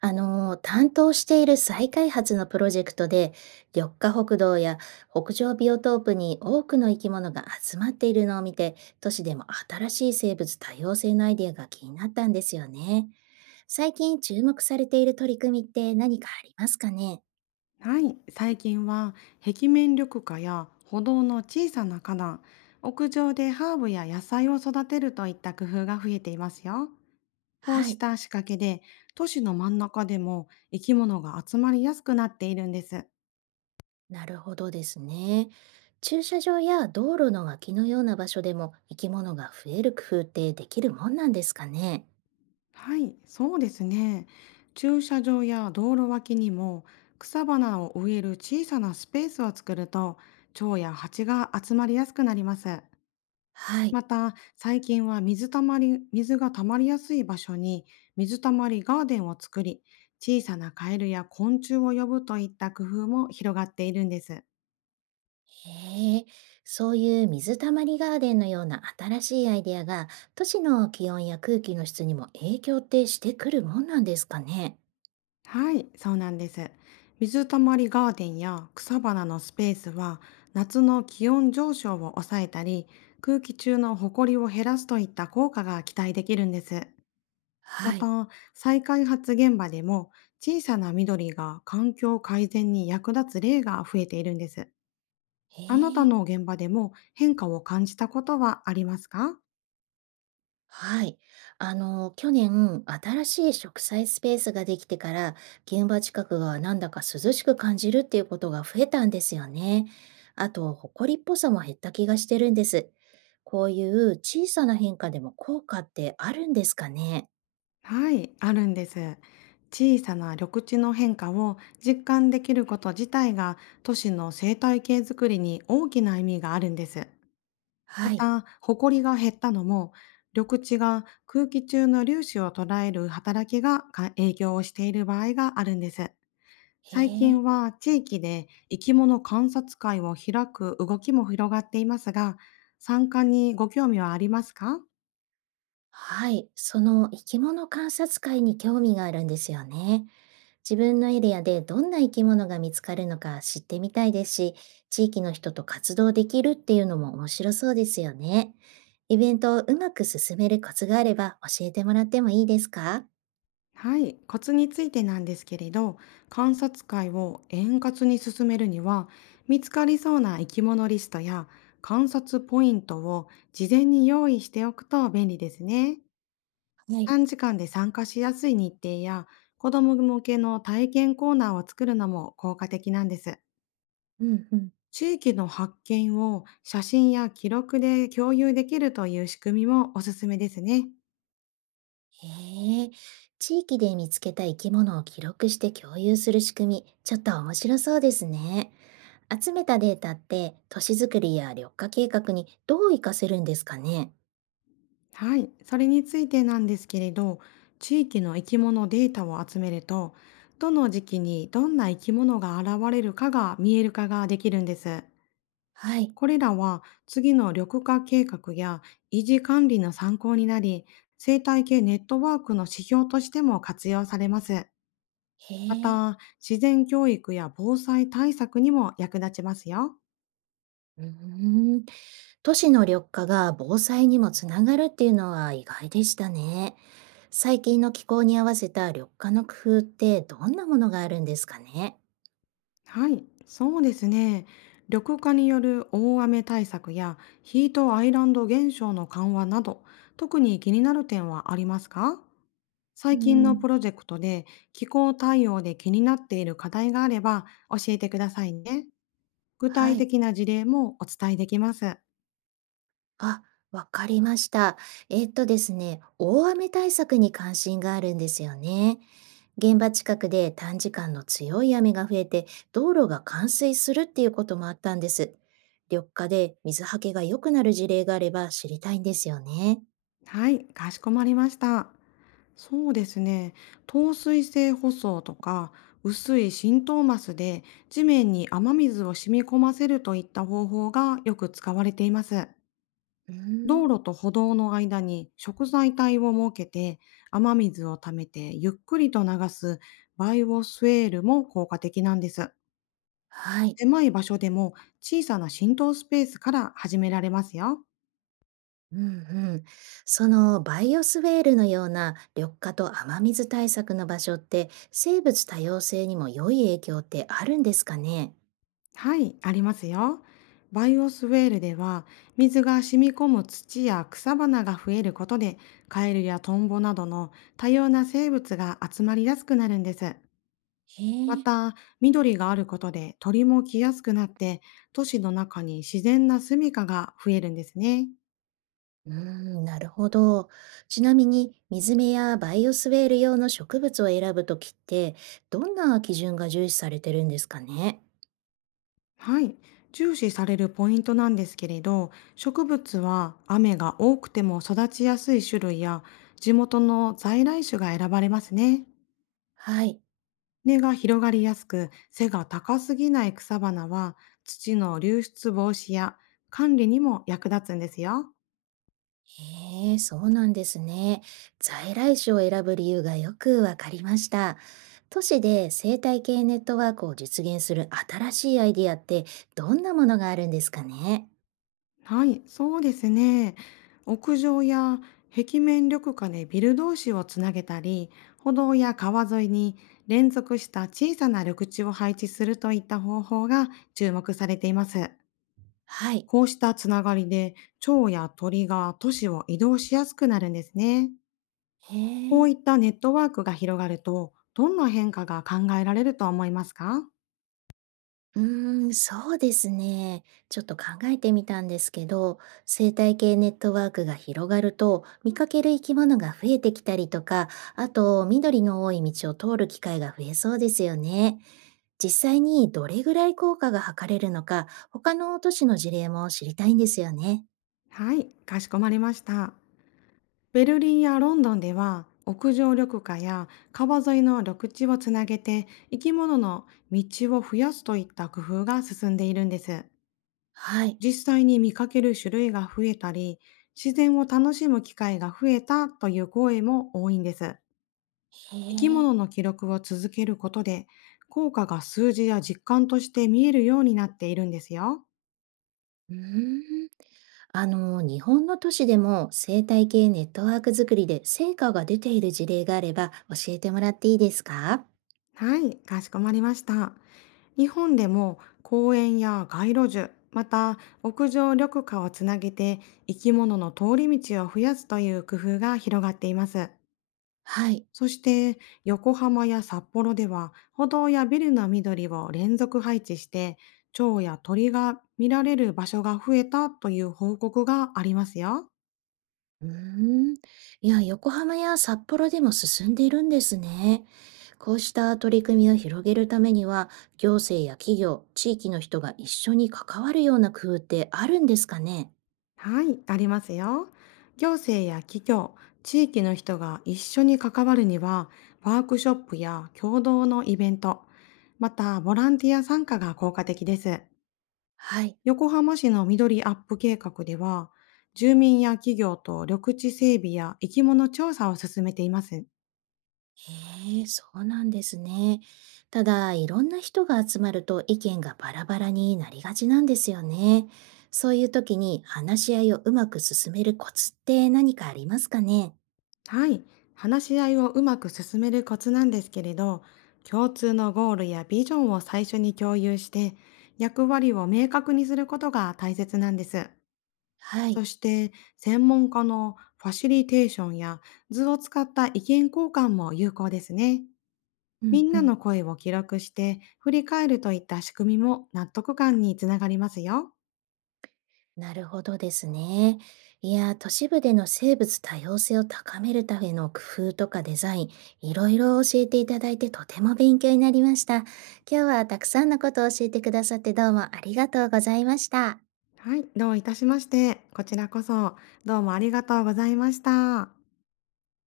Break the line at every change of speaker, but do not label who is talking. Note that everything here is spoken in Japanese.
担当している再開発のプロジェクトで、緑化北道や北上ビオトープに多くの生き物が集まっているのを見て、都市でも新しい生物多様性のアイデアが気になったんですよね。最近注目されている取り組みって何かありますかね？
はい、最近は壁面緑化や歩道の小さな花壇、屋上でハーブや野菜を育てるといった工夫が増えていますよ。こう
は
し
い、
た仕掛けで都市の真ん中でも生き物が集まりやすくなっているんです。
なるほどですね。駐車場や道路の脇のような場所でも生き物が増える工夫ってできるもんなんですかね？
はい、そうですね。駐車場や道路脇にも草花を植える小さなスペースを作ると蝶や蜂が集まりやすくなります。
はい。
また、最近は水たまり、水がたまりやすい場所に水たまりガーデンを作り、小さなカエルや昆虫を呼ぶといった工夫も広がっているんです。
へえ、そういう水たまりガーデンのような新しいアイデアが都市の気温や空気の質にも影響ってしてくるもんなんですかね。
はい、そうなんです。水たまりガーデンや草花のスペースは、夏の気温上昇を抑えたり、空気中のホコリを減らすといった効果が期待できるんです。ま
はい。
た、再開発現場でも小さな緑が環境改善に役立つ例が増えているんです。
へ
あなた
え、
の現場でも変化を感じたことはありますか？
はい。去年新しい植栽スペースができてから現場近くがなんだか涼しく感じるっていうことが増えたんですよね。あと、埃っぽさも減った気がしてるんです。こういう小さな変化でも効果ってあるんですかね。
はい、あるんです。小さな緑地の変化を実感できること自体が都市の生態系づくりに大きな意味があるんです。ま
はい。
た、埃が減ったのも緑地が空気中の粒子を捉える働きがか影響をしている場合があるんです。
へ
最
え。
近は地域で生き物観察会を開く動きも広がっていますが、参加にご興味はありますか？
はい、その生き物観察会に興味があるんですよね。自分のエリアでどんな生き物が見つかるのか知ってみたいですし、地域の人と活動できるっていうのも面白そうですよね。イベントをうまく進めるコツがあれば教えてもらってもいいですか？
はい、コツについてなんですけれど、観察会を円滑に進めるには、見つかりそうな生き物リストや観察ポイントを事前に用意しておくと便利ですね。
はい。
短時間で参加しやすい日程や、子ども向けの体験コーナーを作るのも効果的なんです。
うんうん。
地域の発見を写真や記録で共有できるという仕組みもおすすめですね。
へえ、地域で見つけた生き物を記録して共有する仕組み、ちょっと面白そうですね。集めたデータって都市づくりや緑化計画にどう活かせるんですかね？
はい、それについてなんですけれど、地域の生き物データを集めると、どの時期にどんな生き物が現れるかが見える化ができるんです。
はい。
これらは次の緑化計画や維持管理の参考になり、生態系ネットワークの指標としても活用されます。
へ
ま
え。
た、自然教育や防災対策にも役立ちますよ。
うーん、都市の緑化が防災にもつながるっていうのは意外でしたね。最近の気候に合わせた緑化の工夫ってどんなものがあるんですかね？
はい、そうですね。緑化による大雨対策やヒートアイランド現象の緩和など、特に気になる点はありますか？
う
最近の
ん。
プロジェクトで気候対応で気になっている課題があれば教えてくださいね。具
は
体
い。
的な事例もお伝えできます。
あ、わかりました。えっとですね、大雨対策に関心があるんですよね。現場近くで短時間の強い雨が増えて道路が冠水するっていうこともあったんです。緑化で水はけが良くなる事例があれば知りたいんですよね。
はい、かしこまりました。そうですね。透水性舗装とか薄い浸透マスで地面に雨水を染み込ませるといった方法がよく使われています。
うー
道
ん。
路と歩道の間に食材帯を設けて雨水を溜めてゆっくりと流すバイオスウェールも効果的なんです。
はい。
狭い場所でも小さな浸透スペースから始められますよ。
うんうん。そのバイオスウェールのような緑化と雨水対策の場所って生物多様性にも良い影響ってあるんですかね？
はい、ありますよ。バイオスウェールでは、水が染み込む土や草花が増えることで、カエルやトンボなどの多様な生物が集まりやすくなるんです。
へ
ま
え。
た、緑があることで鳥も来やすくなって、都市の中に自然な住処が増えるんですね。
うーん、なるほど。ちなみに、水辺やバイオスウェール用の植物を選ぶときって、どんな基準が重視されてるんですかね？
はい、重視されるポイントなんですけれど、植物は雨が多くても育ちやすい種類や、地元の在来種が選ばれますね。
はい。
根が広がりやすく背が高すぎない草花は土の流出防止や管理にも役立つんですよ。
へえ、そうなんですね。在来種を選ぶ理由がよくわかりました。都市で生態系ネットワークを実現する新しいアイディアって、どんなものがあるんですかね？
はい、そうですね。屋上や壁面緑化でビル同士をつなげたり、歩道や川沿いに連続した小さな緑地を配置するといった方法が注目されています。
はい。
こうしたつながりで蝶や鳥が都市を移動しやすくなるんですね。
へ
こう
え。
いったネットワークが広がると、どんな変化が考えられると思いますか？
うーん、そうですね。ちょっと考えてみたんですけど、生態系ネットワークが広がると、見かける生き物が増えてきたりとか、あと緑の多い道を通る機会が増えそうですよね。実際にどれぐらい効果が測れるのか、他の都市の事例も知りたいんですよね。
はい、かしこまりました。ベルリンやロンドンでは、屋上緑化や川沿いの緑地をつなげて生き物の道を増やすといった工夫が進んでいるんです。
はい。
実際に見かける種類が増えたり、自然を楽しむ機会が増えたという声も多いんです。
へ
生き
え。
物の記録を続けることで、効果が数字や実感として見えるようになっているんですよ。
うーん。日本の都市でも生態系ネットワーク作りで成果が出ている事例があれば教えてもらっていいですか？
はい、かしこまりました。日本でも公園や街路樹、また屋上緑化をつなげて生き物の通り道を増やすという工夫が広がっています。
はい。
そして横浜や札幌では歩道やビルの緑を連続配置して蝶や鳥が見られる場所が増えたという報告がありますよ。
うーん。いや、横浜や札幌でも進んでいるんですね。こうした取り組みを広げるためには、行政や企業、地域の人が一緒に関わるような工夫ってあるんですかね？
はい、ありますよ。行政や企業、地域の人が一緒に関わるには、ワークショップや共同のイベント、またボランティア参加が効果的です。
はい。
横浜市の緑アップ計画では、住民や企業と緑地整備や生き物調査を進めています。
へえ、そうなんですね。ただ、いろんな人が集まると意見がバラバラになりがちなんですよね。そういう時に話し合いをうまく進めるコツって何かありますかね？
はい、話し合いをうまく進めるコツなんですけれど、共通のゴールやビジョンを最初に共有して、役割を明確にすることが大切なんです。
はい。
そして専門家のファシリテーションや図を使った意見交換も有効ですね。
う
み
ん
ん
う
な
ん。
の声を記録して振り返るといった仕組みも納得感につながりますよ。
なるほどですね。いや、都市部での生物多様性を高めるための工夫とかデザイン、いろいろ教えていただいてとても勉強になりました。今日はたくさんのことを教えてくださってどうもありがとうございました。
はい、どういたしまして。こちらこそどうもありがとうございました。